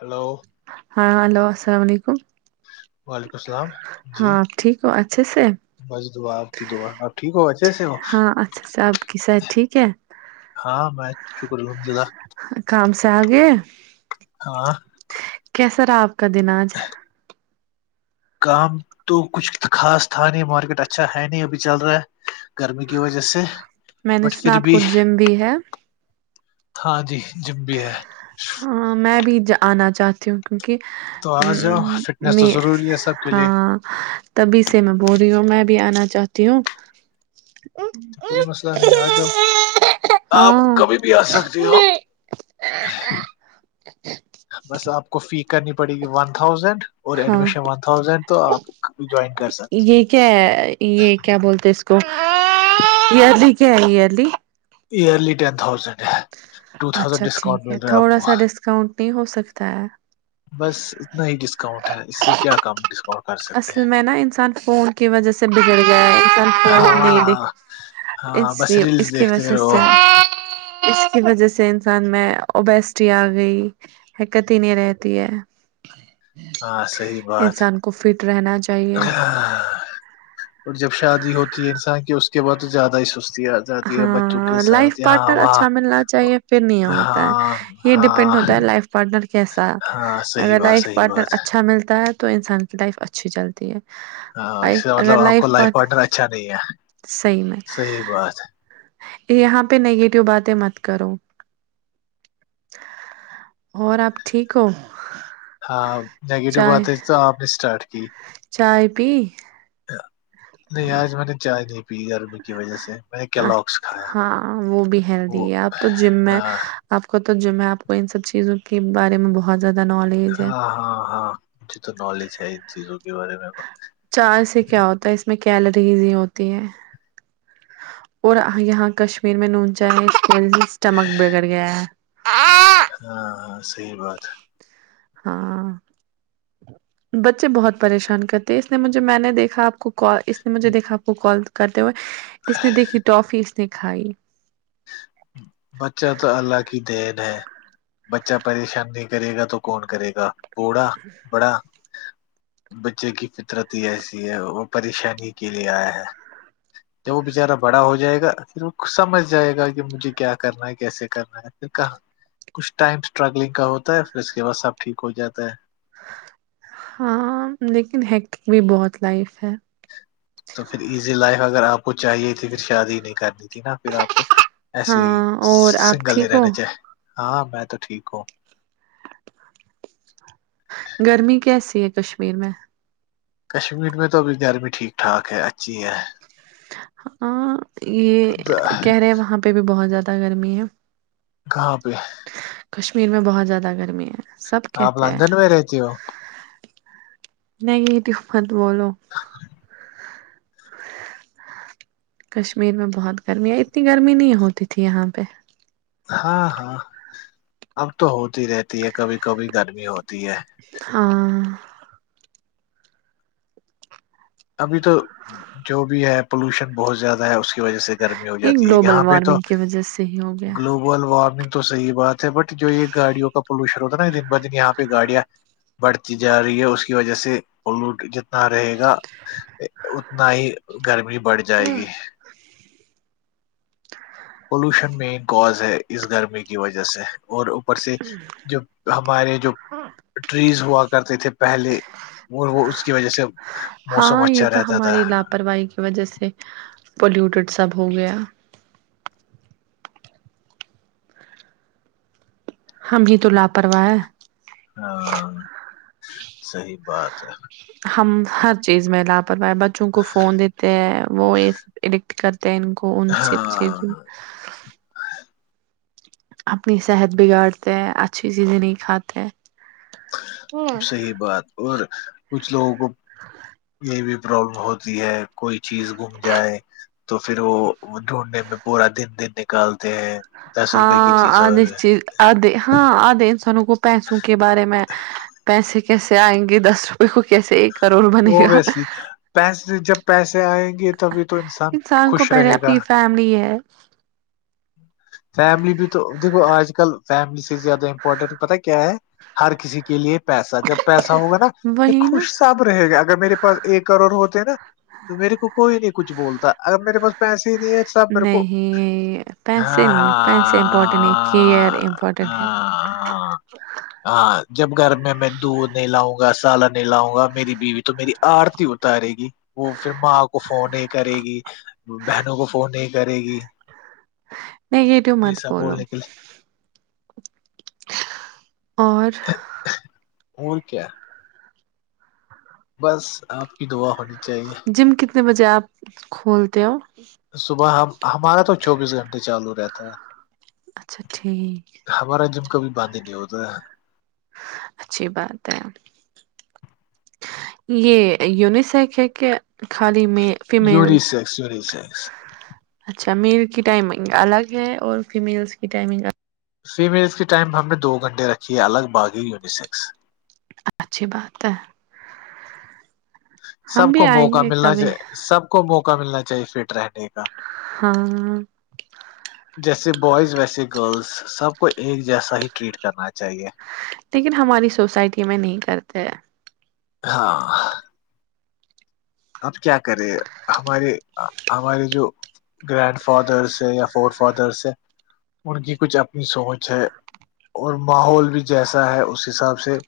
hello ہاں hello السلام علیکم وعلیکم السلام جی ہاں ٹھیک ہو اچھے سے بس دعا آپ کی دعا آپ ٹھیک ہو اچھے سے ہو ہاں اچھا سے آپ کی صحت ٹھیک ہے ہاں بس شکر الحمد للہ کام سے آگئے ہاں کیسا رہا آپ کا دن آج کام تو کچھ خاص تھا نہیں مارکیٹ اچھا ہے نہیں ابھی چل رہا ہے گرمی کی وجہ سے میں نے بٹ سنا پھر آپ کو بھی جم بھی ہے ہاں جی جم بھی ہے ہاں میں بھی آنا چاہتی ہوں کیونکہ تو آ جاؤ فٹنس تو میں ضروری ہے سب کے لیے ہاں تبھی سے میں بول رہی ہوں میں بھی آنا چاہتی ہوں تو کوئی مسئلہ نہیں آجاؤ آپ ہاں کبھی بھی آ سکتے ہو بس آپ کو فی کرنی پڑے گی ون تھاؤزینڈ اور ہاں ایڈمیشن ون تھازینڈ تو آپ جوائن کر سکتی ہو یہ کیا ہے یہ کیا بولتے ہیں [inaudible] ل کےلی ایئرلی ٹین تھاؤزنڈ ہے ٹو تھاؤزینڈ اچھا ٹھیک ڈسکاؤنٹ ہے مل رہا آپ تھوڑا کو سا ڈسکاؤنٹ نہیں ہو سکتا ہے بس اتنا ہی ڈسکاؤنٹ ہے اس سے کیا کام ڈسکاؤنٹ کر سکتے اصل میں نا انسان فون کی وجہ سے بگڑ گیا ہے انسان ہیں فون نہیں دے ہاں ہاں اس بس کی اس ریلز کی دیکھتے وجہ سے رہو اس کی وجہ سے انسان میں اوبسٹی آ گئی حرکت ہی نہیں رہتی ہے ہاں صحیح بات انسان کو فٹ رہنا چاہیے اور جب شادی ہوتی ہے انسان کی اس کے بعد تو زیادہ ہی سستی آج ہاں لائف پارٹنر اچھا ملنا چاہیے پھر نہیں ہوتا ہاں ہے یہ ڈیپینڈ ہاں ہوتا ہے لائف پارٹنر کیسا ہاں صحیح اگر بات لائف صحیح پارٹنر بات اچھا ملتا ہے تو انسان کی لائف اچھی چلتی ہاں ہے اس کا مطلب اگر آپ کو لائف پار پارٹنر صحیح میں صحیح وات ہے یہاں پہ نگیٹو باتیں مت کرو اور آپ ٹھیک ہو ہاں نیگیٹو چائے باتیں تو آپ نے اسٹارٹ کی چائے پی نہیں آج میں نے چائے نہیں پی کی وجہ سے میں نے ا کیلاکس کھایا ہاں وہ بھی ہیلدی وہ ہے اب تو جم میں ہاں آپ کو تو جم میں آپ کو ان سب چیزوں کے بارے میں بہت زیادہ نالج ہے ہاں ہاں ہاں مجھے تو نالج ہے ان چیزوں کے بارے میں چائے سے کیا ہوتا ہے اس میں کیلریز ہی ہوتی ہے اور یہاں کشمیر میں نون چائے اسل اسٹمک بگڑ گیا ہے ہاں ہاں صحی بات ہاں بچے بہت پریشان کرتے اس نے مجھے میں نے دیکھا آپ کو اس نے مجھے دیکھا آپ کو کال کرتے ہوئے اس نے دیکھی ٹافی اس نے کھائی بچہ تو اللہ کی دین ہے بچہ پریشان نہیں کرے گا تو کون کرے گا بوڑا بڑا بچے کی فطرت ہی ایسی ہے وہ پریشانی کے لیے آئے ہیں تو وہ بچارا بڑا ہو جائے گا پھر وہ سمج جائے گا کہ مجھے کیا کرنا ہے کیسے کرنا ہے کہاں کچھ ٹائم اسٹرگلنگ کا ہوتا ہے پھر اس کے بعد سب ٹھیک ہو جاتا ہے ہاں لیکن ہٹ بھی بہت لائف ہے تو پھر ایزی لائف اگر آپ کو چاہیے تھی پھر شادی نہیں کرنی تھی نا پھر آپ کو ہاں ایسے ہی اور آپ سنگل نہیں ٹھیک ہو رہنے چاہ ہاں میں تو ٹھیک ہوں گرمی کیسی ہے کشمیر میں کشمیر میں تو ابھی گرمی ٹھیک ٹھاک ہے اچھی ہے ہاں یہ کہہ رہے وہاں پہ بھی بہت زیادہ گرمی ہے کہاں پہ کشمیر میں بہت زیادہ گرمی ہے سب آپ کہتے ہیں لندن میں رہتی ہو نگیٹیو مت بولو کشمیر میں بہت گرمییا ہے اتنی گرمی نہیں ہوتی تھی یہاں پہ ہاں ہاں اب تو ہوتی رہتی ہے کبھی کبھی گرمی ہوتی ہے ہاں ابھی تو جو بھی ہے پولوشن بہت زیادہ ہے اس کے وجہ سے گرمی ہو یہ جاتی ہے گلوبل یہاں پہ تو وارمنگ کی وجہ سے ہی ہو گلوب بل وارمنگ تو صحیح بات ہے بٹ جو یہ گاڑی کا پولوشن ہوتا نا دن ب دن یہاں پہ گاڑیاں بڑھتی جا رہی ہے اس کی وجہ سے پلوٹ جتنا رہے گا اتنا ہی گرمی بڑھ جائے گیا گی پولوشن مین کوز ہے اس گرمی کی وجہ سے اور اوپر سے جب ہمارے جو ٹریز ہوا کرتے تھے پہلے اور وہ اس کی وجہ سے موسم ہاں یہ اچھا تو رہتا تھا ہماری لاپرواہی کی وجہ سے پلیوٹیڈ سب ہو گیا ہم ہی تو لاپرواہ ہے ہاں صحیح بات ہے ہم ہر چیز میں لاپرواہ ہے بچوں کو فون دیتے ہیں وہ یہ ایڈکٹ کرتے ہیں ان کو ان سے سب چیزوں ہاں اپنی صحت بگاڑتے ہیں اچھی چیزیں نہیں کھاتے صحیح بات اور کچھ لوگوں کو یہ بھی پرابلم ہوتی ہے کوئی چیز گھم جائے تو پھر وہ ڈھونڈنے میں پورا دن دن نکالتے ہیں دس روپے کی ہاں چیز آدھے چیز آدھے ہاں آدھے انسانوں کو پیسوں کے بارے میں پیسے کیسے آئیں گے دس روپئے کو کیسے ایک کروڑ بنے گا اوبوسلی پسے جب پیسے آئیں گے تبھی تو انسان خوش رہے گا لی ہے فیملی بھی تو دیکھو آج کل فیملی سے زیادہ امپورٹنٹ پتا ہے کیا ہے ہر کسی کے لیے پیسہ جب پیسا ہوگا نا یہ وہی نا خوش سب رہے گا اگر میرے پاس ایک کروڑ ہوتے نا تو میرے کو کوئی نہیں کچھ بولتا اگر میرے پاس پیسے ہی نہیں ہے سب میرے کو نہیں پیسے نہیں پیسے امپورٹنٹ نہیں کیئر امپورٹنٹ ہیں ہاں جب گھر میں میں دودھ نہیں لاؤں گا سالن نہیں لاؤں گا میری بیوی تو میری آرتی اتارے گی وہ پھر ماں کو فون نہیں کرے گی بہنوں کو فون نہیں کرے گی نگیٹیو مت بولو اور اور کیا بس آپ کی دعا ہونے جم کتنے بجے آپ کھولتے ہو صبح ہم ہمارا تو چوبیس گھنٹے چالو رہتا ہے اچھا ٹھیک ہمارا جم کبھی باند ہی نہیں ہوتا ہے اچھی بات ہے یہ انیسکس ہے کیا خالی میل فیمل اچھا میل کی ٹائمنگ الگ ہے اور فیمیلس کی ٹائمنگ فیمیلس کے ٹائم ہم نے دو گھنٹے رکھی ہے الگ باغی یونیسیکس اچھی بات ہے سب ہم بھی کو آئیں موقع گے ملنا کبھی چاہے سب کو موقع ملنا چاہیے فٹ رہنے کا ہاں [unintelligible] جیسے بوائز ویسے گرلز سب کو ایک جیسا ہی ٹریٹ کرنا چاہیے لیکن ہماری سوسائٹی میں نہیں کرتے ہیں ہاں آب کیا کرے ہمارے ہمارے جو گرینڈ فادرس ہے یا فور فادرس ہے ان کی کچھ اپنی سوچ ہے اور ماحول بھی جیسا ہے اس حساب سے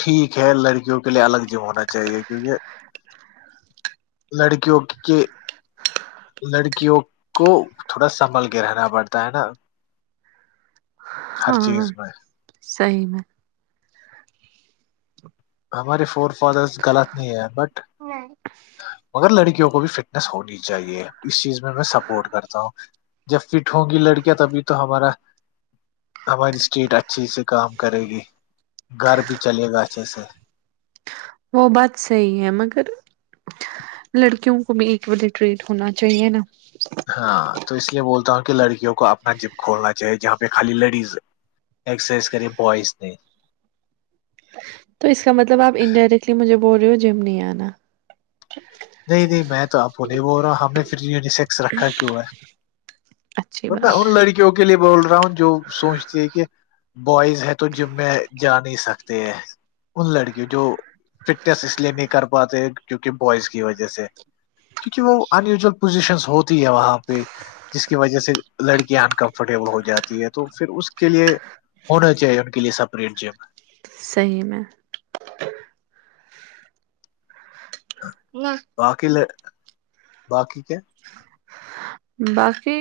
ٹھیک ہے لڑکیوں کے لیے الگ جیم ہونا چاہیے کیونکہ لڑکیوں کے لڑکیوں کو تھوڑا سنبھل کے رہنا پڑتا ہے نا ہر چیز ہاں میں صحیح میں ہماری فور فادرس غلط نہیں ہے بٹ مگر لڑکیوں کو بھی فٹنیس ہونی چاہیے اس چیز میں میں سپورٹ کرتا ہوں جب فٹ ہوں گی لڑکیاں تبھی تو ہمارا ہماری اسٹیٹ اچھے سے کام کرے گی گھر بھی چلے گا اچھے سے وہ بات صحیح ہے مگر لڑکیوں کو بھی اقوال ہی ٹریٹ ہونا چاہیے نا ہاں تو اس لیے بولتا ہوں کہ لڑکیوں کو اپنا جم کھولنا چاہیے جہاں پہ خالی لڈیز ایکسرسائز کریے بوائز نے تو اس کا مطلب آپ انڈائریکٹلی مجھے بول رہے ہو جم نہیں آنا نہیں نہیں میں تو آپ کو نہیں بول رہا ہوں ہم نے پھر یسیک رکھا کیوں ہے اچھی باندہ بات اور ہے لڑکی کیو کے لیے بول رہا ہوں جو سوچتی ہے کہ بوائز ہے تو جم میں جا نہیں سکتے ہے ان لڑکیوں جو فٹنس اس لیے نہیں کر پاتے کیونکہ بوائز کی وجہ سے کیونکہ وہ ان یوزل پوزیشن ہوتی ہے وہاں پہ جس کی وجہ سے لڑکیاں انکمفرٹیبل ہو جاتی ہے تو پھر اس کے لیے ہونا چاہیے ان کے لیے سپریٹ جم صحیح میں ہے ہاں نہ باقی ل باقی کیا باقی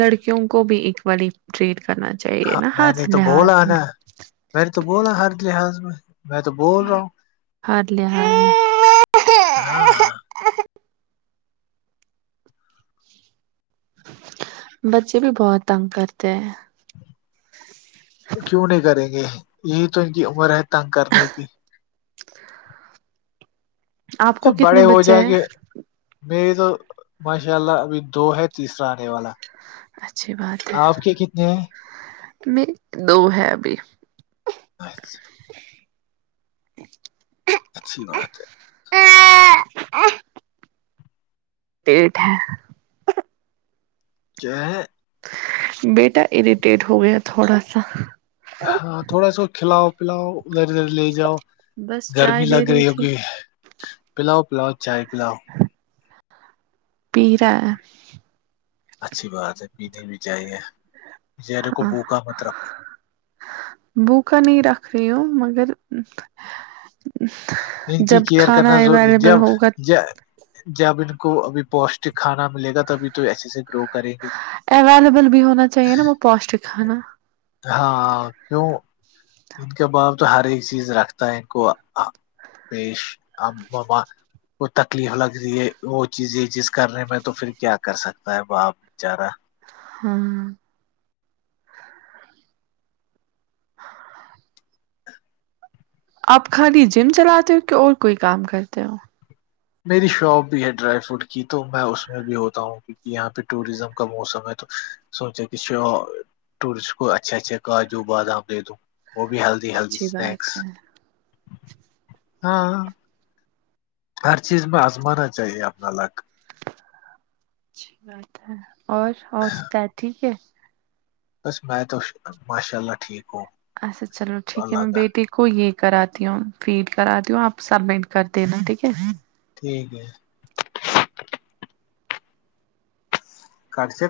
لڑکیوں کو بھی اک والی ٹریٹ کرنا چاہیے ہاں نا میں نے ہاتھ تو لحاظ بولا نا میں نے تو بولا ہر لحاظ میں میں تو بول رہا ہوں ہر لحاظ میں ہاں ہاں بچے بھی بہت تنگ کرتے ہیں کیوں نہیں کریں گے یہی تو ان کی عمر ہے تنگ کرنے کی آپ کو جب کتنے بڑے ہو بچے جائیں ہیں گے میری تو ماشاء اللہ ابھی دو ہے تیسرا آنے والا آپ کے کتنے ہیں میرے دو ہے ابھی اچھا اچھی بات ہیں ڈیٹ ہے [unintelligible] بیٹا اریٹیٹ ہو گیا تھوڑا سا ہاں تھوڑا سا کھلاؤ پلاؤ اودھر ادھر لے جاؤ بس چائے گرمی لگ دے رہی ہو تھی کہ پلاؤ پلاؤ چائے پلاؤ پی رہا ہے اچھی بات ہے پینے بھی چاہیے بیچارے کو ہاں بھوکا مت رکھو بھوکا نہیں رکھ رہی ہوں مگر ان کی جب کیئر کھانا کرنا ضروری اویلیبل جب ہوگا جب ان کو ابھی پوشٹک کھانا ملے گا تبھی تو ایسے ایسے گرو کریں گی اویلیبل بھی ہونا چاہیے نا وہ پوشٹک کھانا ہاں کیوں ان کا باپ تو ہر ایک چیز رکھتا ہے ان کو [unintelligible] وہ تکلیف لگ رہی ہے وہ چیز یہ چیز کرنے میں تو پھر کیا کر سکتا ہے باپ بیچارہ ہوں آپ خالی جم چلاتے ہو کہ اور کوئی کام کرتے ہو میری شوپ بھی ہے ڈرائی فروٹ کی تو میں اس میں بھی ہوتا ہوں کیونکہ یہاں پہ ٹوریزم کا موسم ہے تو سوچا کہ ٹورسٹ کو اچھے اچھے کاجو بادام دے دوں وہ بہی ہیلتی اچھی سنککس بات ہے ہر چیز میں آزمانا چاہیے اپنا لاک اچھی بات ہے اور اور سب ٹھیک ہے بس میں تو ماشاء اللہ ٹھیک ہوں اچھا چلو ٹھیک ہے اللہ میں کا بیٹی کو یہ کراتی ہوں فیڈ کراتی ہوں آپ سبمٹ کر دینا ٹھیک ہے ٹھیک ہے کٹ سے